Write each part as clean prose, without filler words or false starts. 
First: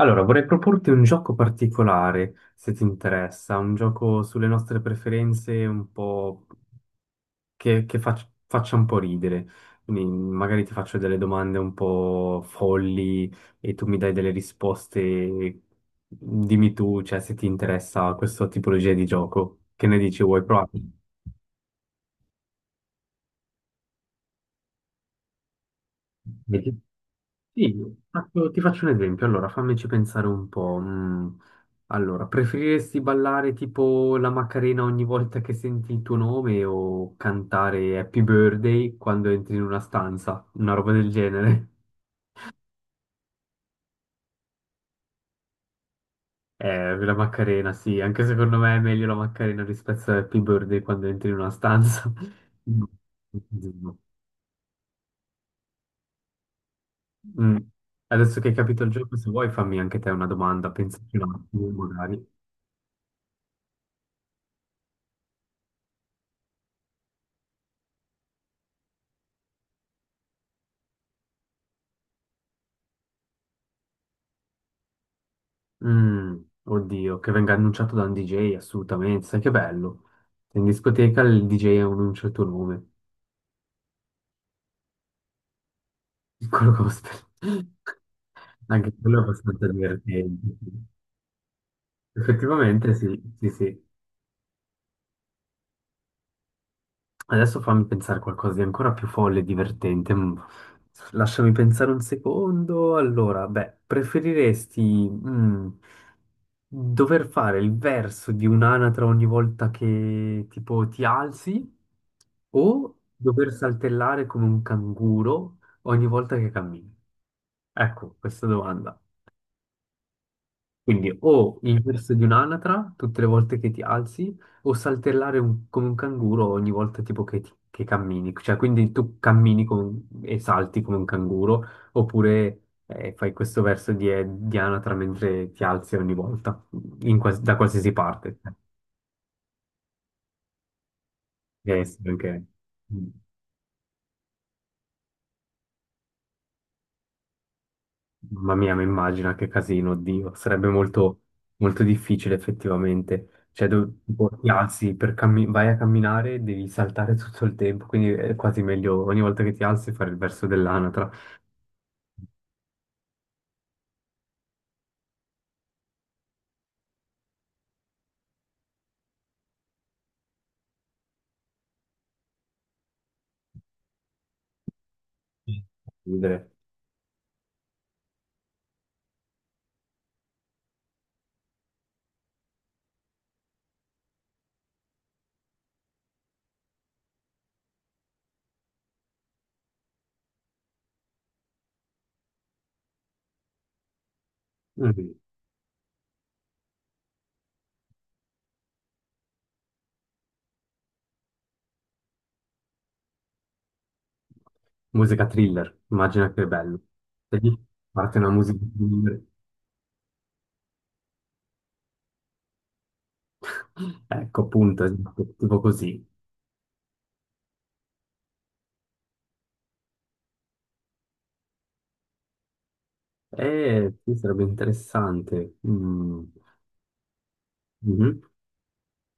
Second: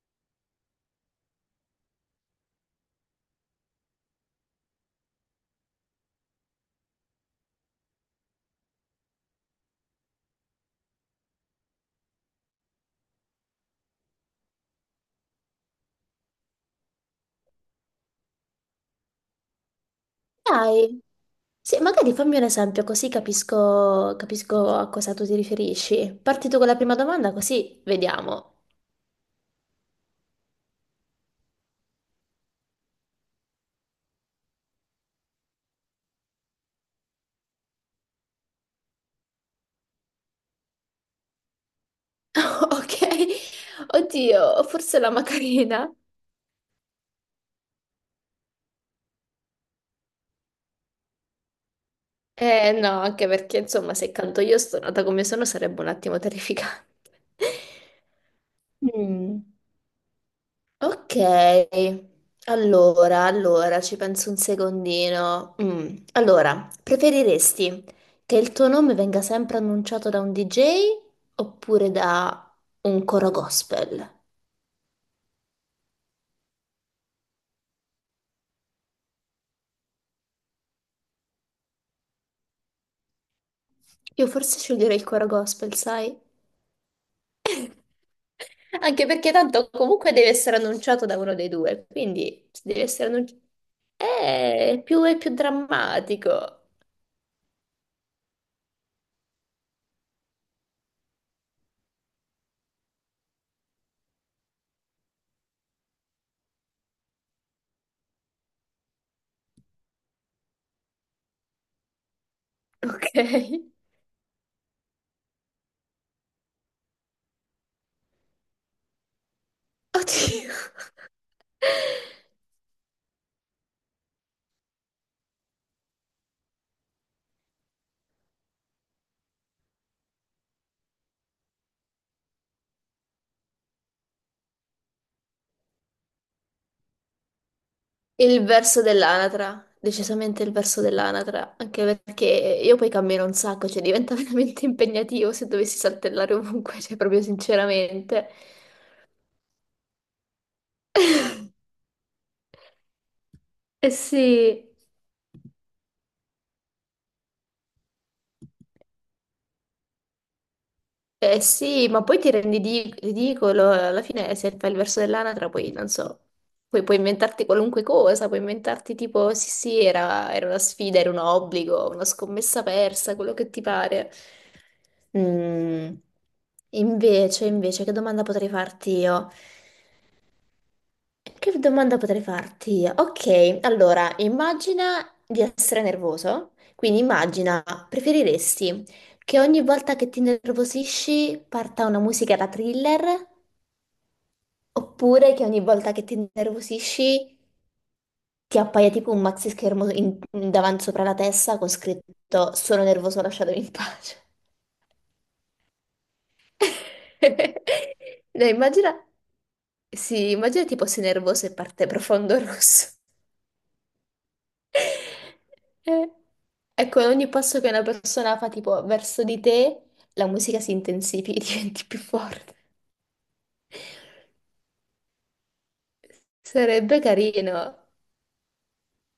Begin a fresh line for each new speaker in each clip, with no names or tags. Allora, vorrei proporti un gioco particolare, se ti interessa, un gioco sulle nostre preferenze, un po' faccia un po' ridere. Quindi magari ti faccio delle domande un po' folli e tu mi dai delle risposte. Dimmi tu, cioè, se ti interessa questa tipologia di gioco. Che ne dici? Vuoi provare?
Dai, sì, magari fammi un esempio così capisco, capisco a cosa tu ti riferisci. Parti tu con la prima domanda
Sì,
così vediamo.
ti faccio un esempio. Allora, fammici pensare un po'. Allora, preferiresti ballare tipo la Macarena ogni volta che senti il tuo nome o cantare Happy Birthday quando entri in una stanza? Una roba del genere.
Ok, oddio, forse la Macarena.
La Macarena, sì, anche secondo me è meglio la Macarena rispetto a Happy Birthday quando entri in una stanza.
Eh no, anche perché
Mm.
insomma se canto io stonata come sono sarebbe un attimo terrificante.
Mm. Adesso che hai capito il gioco, se
Mm.
vuoi fammi anche te una domanda,
Ok,
pensaci un attimo, magari.
allora, ci penso un secondino. Allora, preferiresti che il tuo nome venga sempre annunciato da un DJ oppure da un coro gospel?
Mm, oddio, che venga annunciato da un DJ, assolutamente, sai che bello. In discoteca il DJ annuncia il tuo nome,
Io forse sceglierei il coro gospel, sai?
piccolo gospel. Anche
Anche
quello è
perché
abbastanza
tanto comunque deve essere
divertente.
annunciato da uno dei due, quindi se deve
Effettivamente sì,
essere annunciato...
sì, sì.
Più è più drammatico.
Adesso fammi pensare qualcosa di ancora più folle e divertente. Mm. Lasciami pensare un secondo. Allora, beh, preferiresti mm, dover fare il verso di un'anatra ogni volta che tipo ti alzi o
Ok.
dover saltellare come un canguro ogni volta che cammini? Ecco, questa domanda.
Oddio.
Quindi o il verso di un'anatra tutte le volte che ti alzi, o saltellare come un canguro ogni volta tipo che, che cammini. Cioè, quindi tu cammini come e salti come un canguro, oppure fai questo verso di anatra mentre ti alzi ogni volta, in da qualsiasi parte.
Il
Cioè,
verso dell'anatra, decisamente il verso dell'anatra,
deve
anche
essere
perché
anche-
io poi
mm.
cammino un sacco, cioè diventa veramente impegnativo se dovessi saltellare ovunque, cioè proprio sinceramente.
Mamma mia, mi immagino che casino, oddio, sarebbe molto, molto difficile effettivamente. Cioè,
Eh
tipo, ti
sì,
alzi per vai a camminare, devi saltare tutto il tempo, quindi è quasi meglio ogni volta che ti alzi fare il verso dell'anatra.
eh sì, ma poi ti rendi di- ridicolo, alla fine se fai il verso dell'anatra poi non so, poi puoi inventarti qualunque cosa, puoi inventarti tipo sì sì era, era una sfida, era un obbligo, una scommessa persa, quello che ti pare. Mm,
Ridere.
Che domanda potrei farti io? Che domanda potrei farti io? Ok, allora, immagina di essere nervoso, quindi immagina, preferiresti che ogni volta che ti nervosisci parta una musica da thriller,
Mm.
oppure che ogni volta che ti nervosisci ti appaia tipo un maxi schermo davanti sopra la testa con scritto sono nervoso, lasciatemi in pace.
Musica thriller, immagina che bello. E lì parte una
No,
musica
immagina,
thriller.
sì, immagina tipo sei nervoso e parte profondo rosso.
Ecco, appunto, esatto, tipo così.
Eh, Ecco, ogni passo che una persona fa tipo verso di te, la musica si intensifica e diventi più forte.
Sì, sarebbe interessante. Mm.
Sarebbe carino.
Mhm.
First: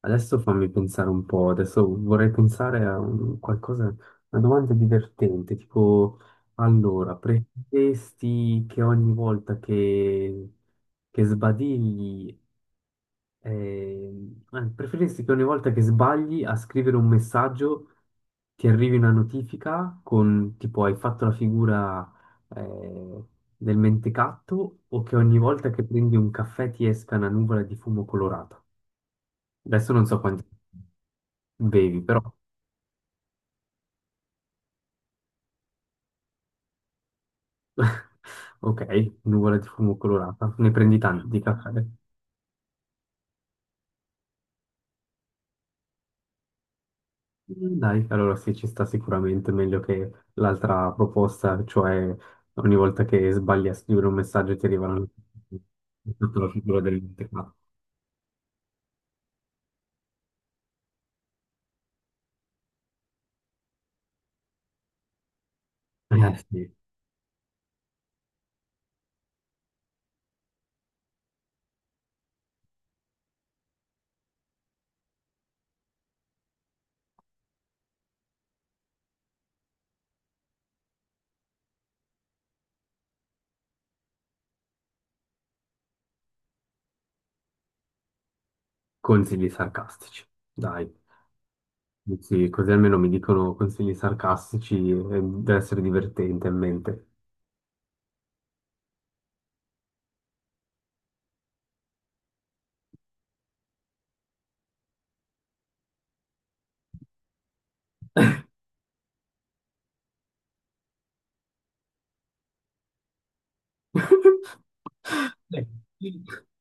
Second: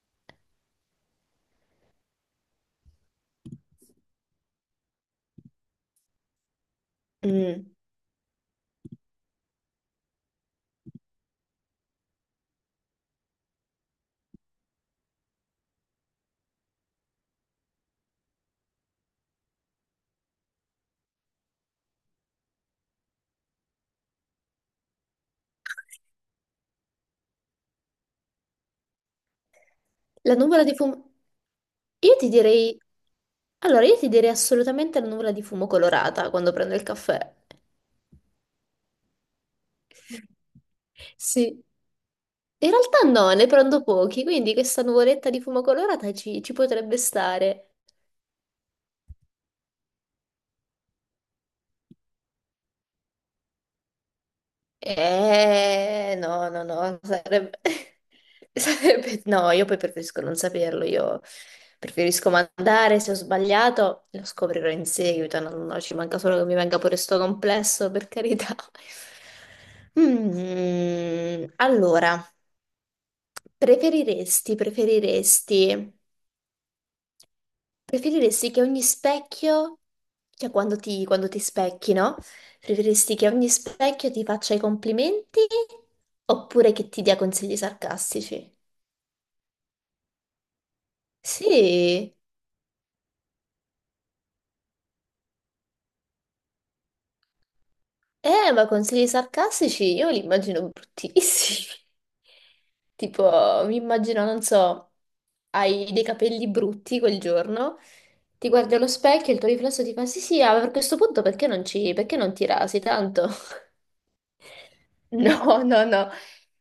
Adesso fammi pensare un po', adesso vorrei pensare a qualcosa, una domanda divertente, tipo, allora,
Mm.
preferiresti che ogni volta che sbadigli, eh, preferiresti che ogni volta che sbagli a scrivere un messaggio ti arrivi una notifica con, tipo, hai fatto la figura, eh, del mentecatto o che ogni volta che prendi un caffè ti esca una nuvola di fumo colorata? Adesso non so
La
quanti...
nuvola di fumo...
Bevi
Io
però.
ti direi... Allora, io ti direi assolutamente la nuvola di fumo colorata quando prendo il caffè.
Ok, nuvola di fumo colorata. Ne prendi tanti di
Sì.
caffè.
In realtà no, ne prendo pochi, quindi questa nuvoletta di fumo colorata ci potrebbe stare.
Mm, dai, allora sì, ci sta sicuramente meglio che l'altra proposta, cioè ogni volta che sbagli a scrivere un messaggio ti arrivano tutta la figura
No, sarebbe...
dell'interno.
sarebbe- No, io poi preferisco non saperlo, io preferisco mandare, se ho sbagliato lo scoprirò in seguito, no, ci manca
Eh
solo che mi
sì,
venga pure sto complesso, per carità. Mm, allora, preferiresti... Preferiresti che ogni specchio, cioè quando ti specchi, no? Preferiresti che ogni specchio ti faccia i complimenti oppure che ti dia consigli sarcastici?
consigli sarcastici. Dai,
Sì,
sì, così almeno mi dicono consigli sarcastici e deve essere divertente in mente.
eh, ma consigli sarcastici io li immagino bruttissimi. Tipo, mi immagino, non so, hai dei capelli brutti quel giorno, ti guardi allo specchio e il tuo riflesso ti fa sì sì, ah, per questo punto perché non ci, perché non ti rasi tanto? No, no, no,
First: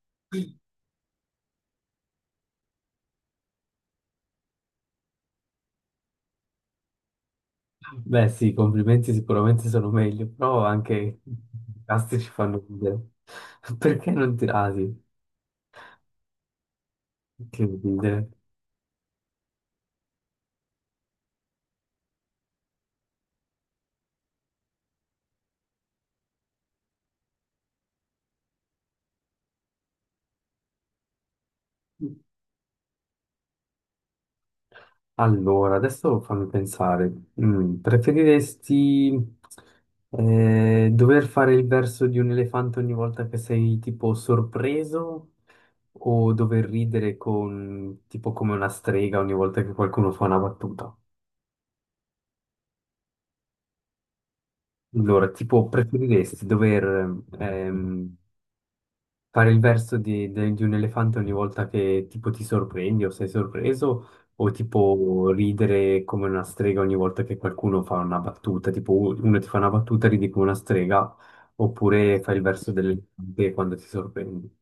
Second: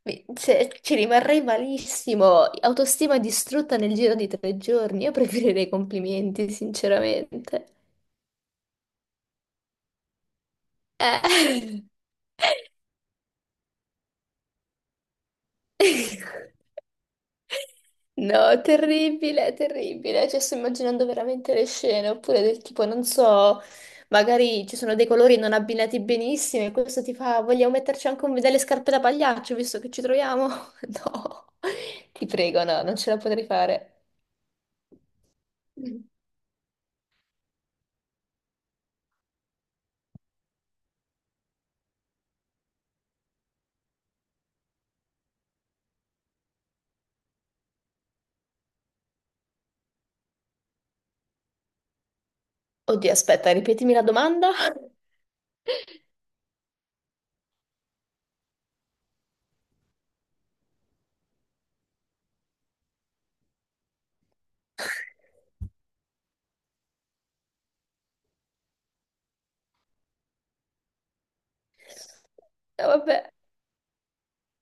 Dai.
Cioè, ci rimarrei malissimo, autostima distrutta nel giro di tre giorni, io preferirei complimenti, sinceramente.
Beh, sì, i complimenti sicuramente sono meglio, però anche
Eh.
i casti ci fanno ridere. Perché non tirati? Che ridere.
No, terribile, terribile. Cioè, sto immaginando veramente le scene, oppure del tipo, non so, magari ci sono dei colori non abbinati benissimo e questo ti fa, vogliamo metterci anche delle scarpe da pagliaccio, visto che ci troviamo? No, ti prego, no, non ce la potrei fare.
Allora, adesso fammi pensare. Mm, preferiresti dover fare il verso di un elefante ogni volta che sei tipo sorpreso o dover ridere con, tipo come una strega ogni volta che qualcuno fa una battuta?
Oddio, aspetta, ripetimi la domanda.
Allora, tipo, preferiresti dover fare il verso di un elefante ogni volta che tipo ti sorprendi o sei sorpreso, o tipo ridere come una strega ogni volta che qualcuno fa una battuta, tipo uno ti fa una battuta e ridi come una strega, oppure fai il verso
No, vabbè.
dell'elefante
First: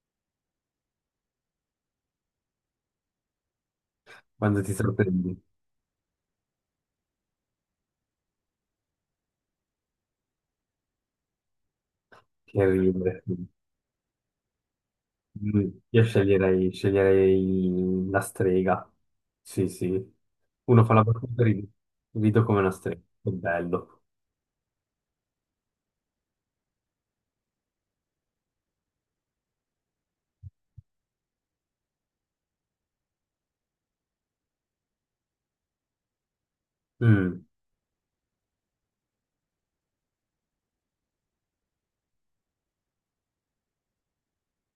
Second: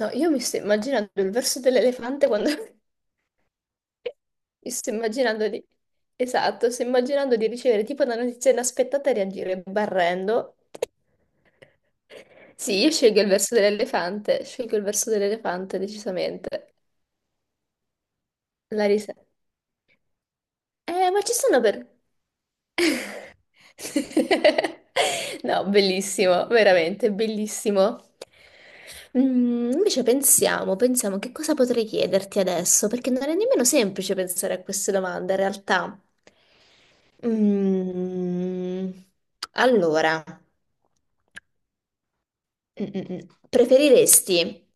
No, io mi sto immaginando il verso dell'elefante quando...
quando
Mi
ti
sto
sorprendi,
immaginando di... Esatto, sto immaginando di ricevere tipo una notizia inaspettata e reagire barrendo.
che è
Sì, io scelgo
ridere.
il verso dell'elefante, scelgo il verso
Mm,
dell'elefante
io
decisamente.
sceglierei la
La
strega,
risa.
sì sì, uno fa la
Ma ci
battuta e
sono per...
rido come una strega, che bello.
No, bellissimo, veramente bellissimo. Mm, invece pensiamo, pensiamo che cosa potrei chiederti adesso, perché non è nemmeno semplice pensare a queste domande in realtà.
Mm.
Mm, allora, mm, mm, mm. preferiresti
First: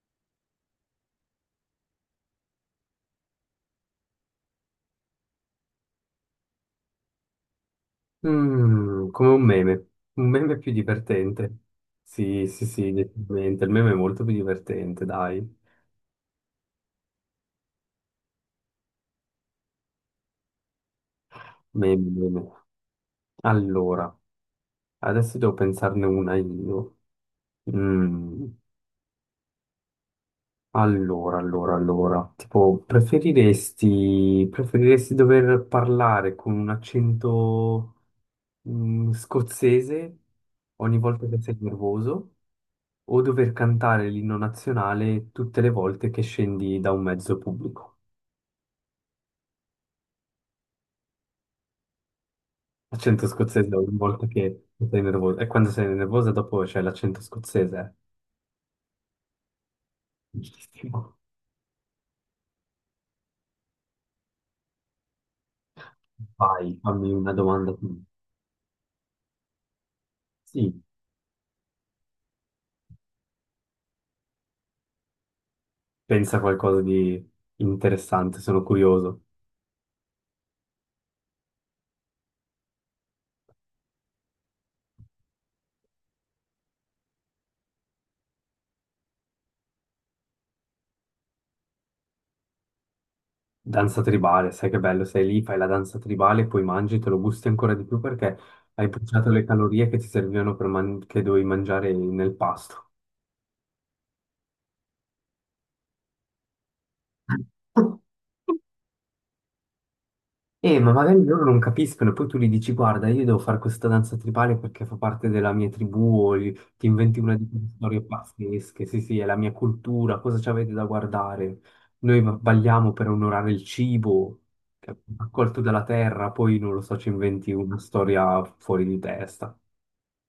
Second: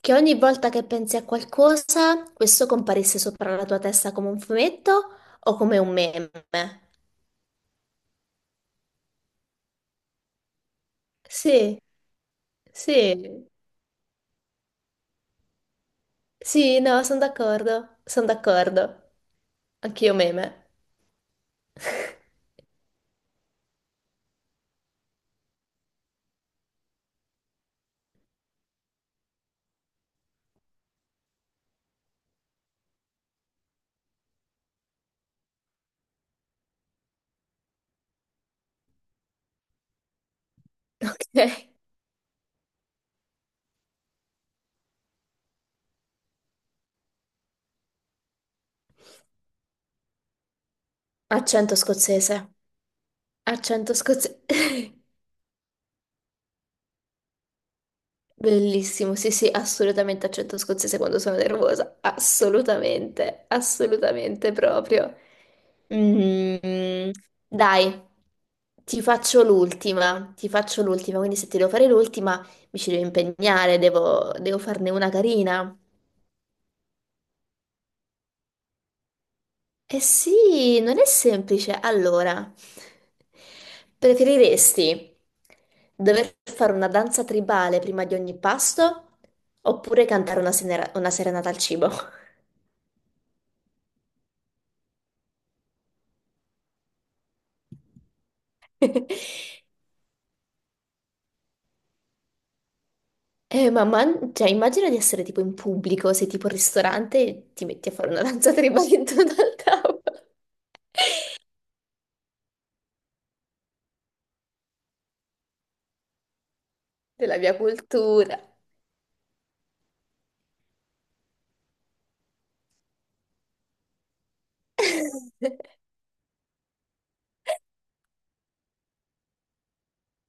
che ogni volta che pensi a qualcosa, questo comparisse sopra la tua testa come un fumetto o come un meme?
Mm, come un meme più divertente.
Sì,
Sì, sì, sì,
sì,
decisamente. Il meme è molto più divertente, dai.
sì, no, sono d'accordo, sono d'accordo. Anch'io meme.
Meme, meme. Allora, adesso devo pensarne una io. Mm, allora. Tipo, preferiresti dover parlare con un accento, scozzese ogni volta che sei
Ok.
nervoso o dover cantare l'inno nazionale tutte le volte che scendi da un mezzo pubblico?
Accento scozzese.
L'accento scozzese
Accento
ogni volta
scozzese.
che sei nervoso. E quando sei nervosa dopo c'è l'accento scozzese.
Bellissimo, sì, sì, assolutamente accento scozzese
Bellissimo.
quando sono nervosa. Assolutamente, assolutamente proprio.
Vai, fammi
Mm,
una domanda tu.
dai, ti
Sì,
faccio l'ultima, quindi se ti devo fare l'ultima mi ci devo impegnare, devo farne una carina.
pensa a qualcosa di interessante, sono curioso.
Eh sì, non è semplice. Allora, preferiresti dover fare una danza tribale prima di ogni pasto oppure cantare una, una serenata al cibo?
Danza tribale, sai che bello, sei lì, fai la danza tribale, poi mangi, te lo gusti ancora di più perché hai bruciato le calorie che ti servivano per che dovevi mangiare nel pasto.
Ma cioè, immagina di essere tipo in pubblico, sei tipo al ristorante e ti metti a fare una danza tribale intorno al tavolo
Ma magari loro non capiscono, poi tu gli dici, guarda, io devo fare questa danza tribale perché fa parte della mia tribù, o ti inventi una
della
di
mia
quelle storie
cultura.
pazzesche, sì, sì, è la mia cultura, cosa ci avete da guardare? Noi balliamo per onorare il cibo, che è raccolto dalla terra, poi non lo so, ci inventi una storia fuori di testa.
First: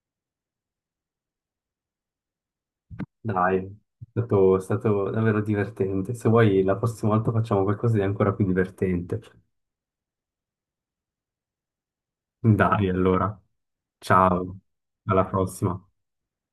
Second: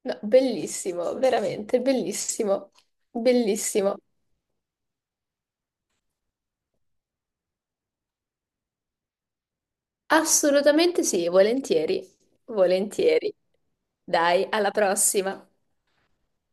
No, bellissimo, veramente bellissimo,
Dai,
bellissimo.
è stato davvero divertente. Se vuoi, la prossima volta facciamo qualcosa di ancora più divertente.
Assolutamente sì, volentieri,
Dai,
volentieri.
allora,
Dai,
ciao,
alla
alla
prossima.
prossima.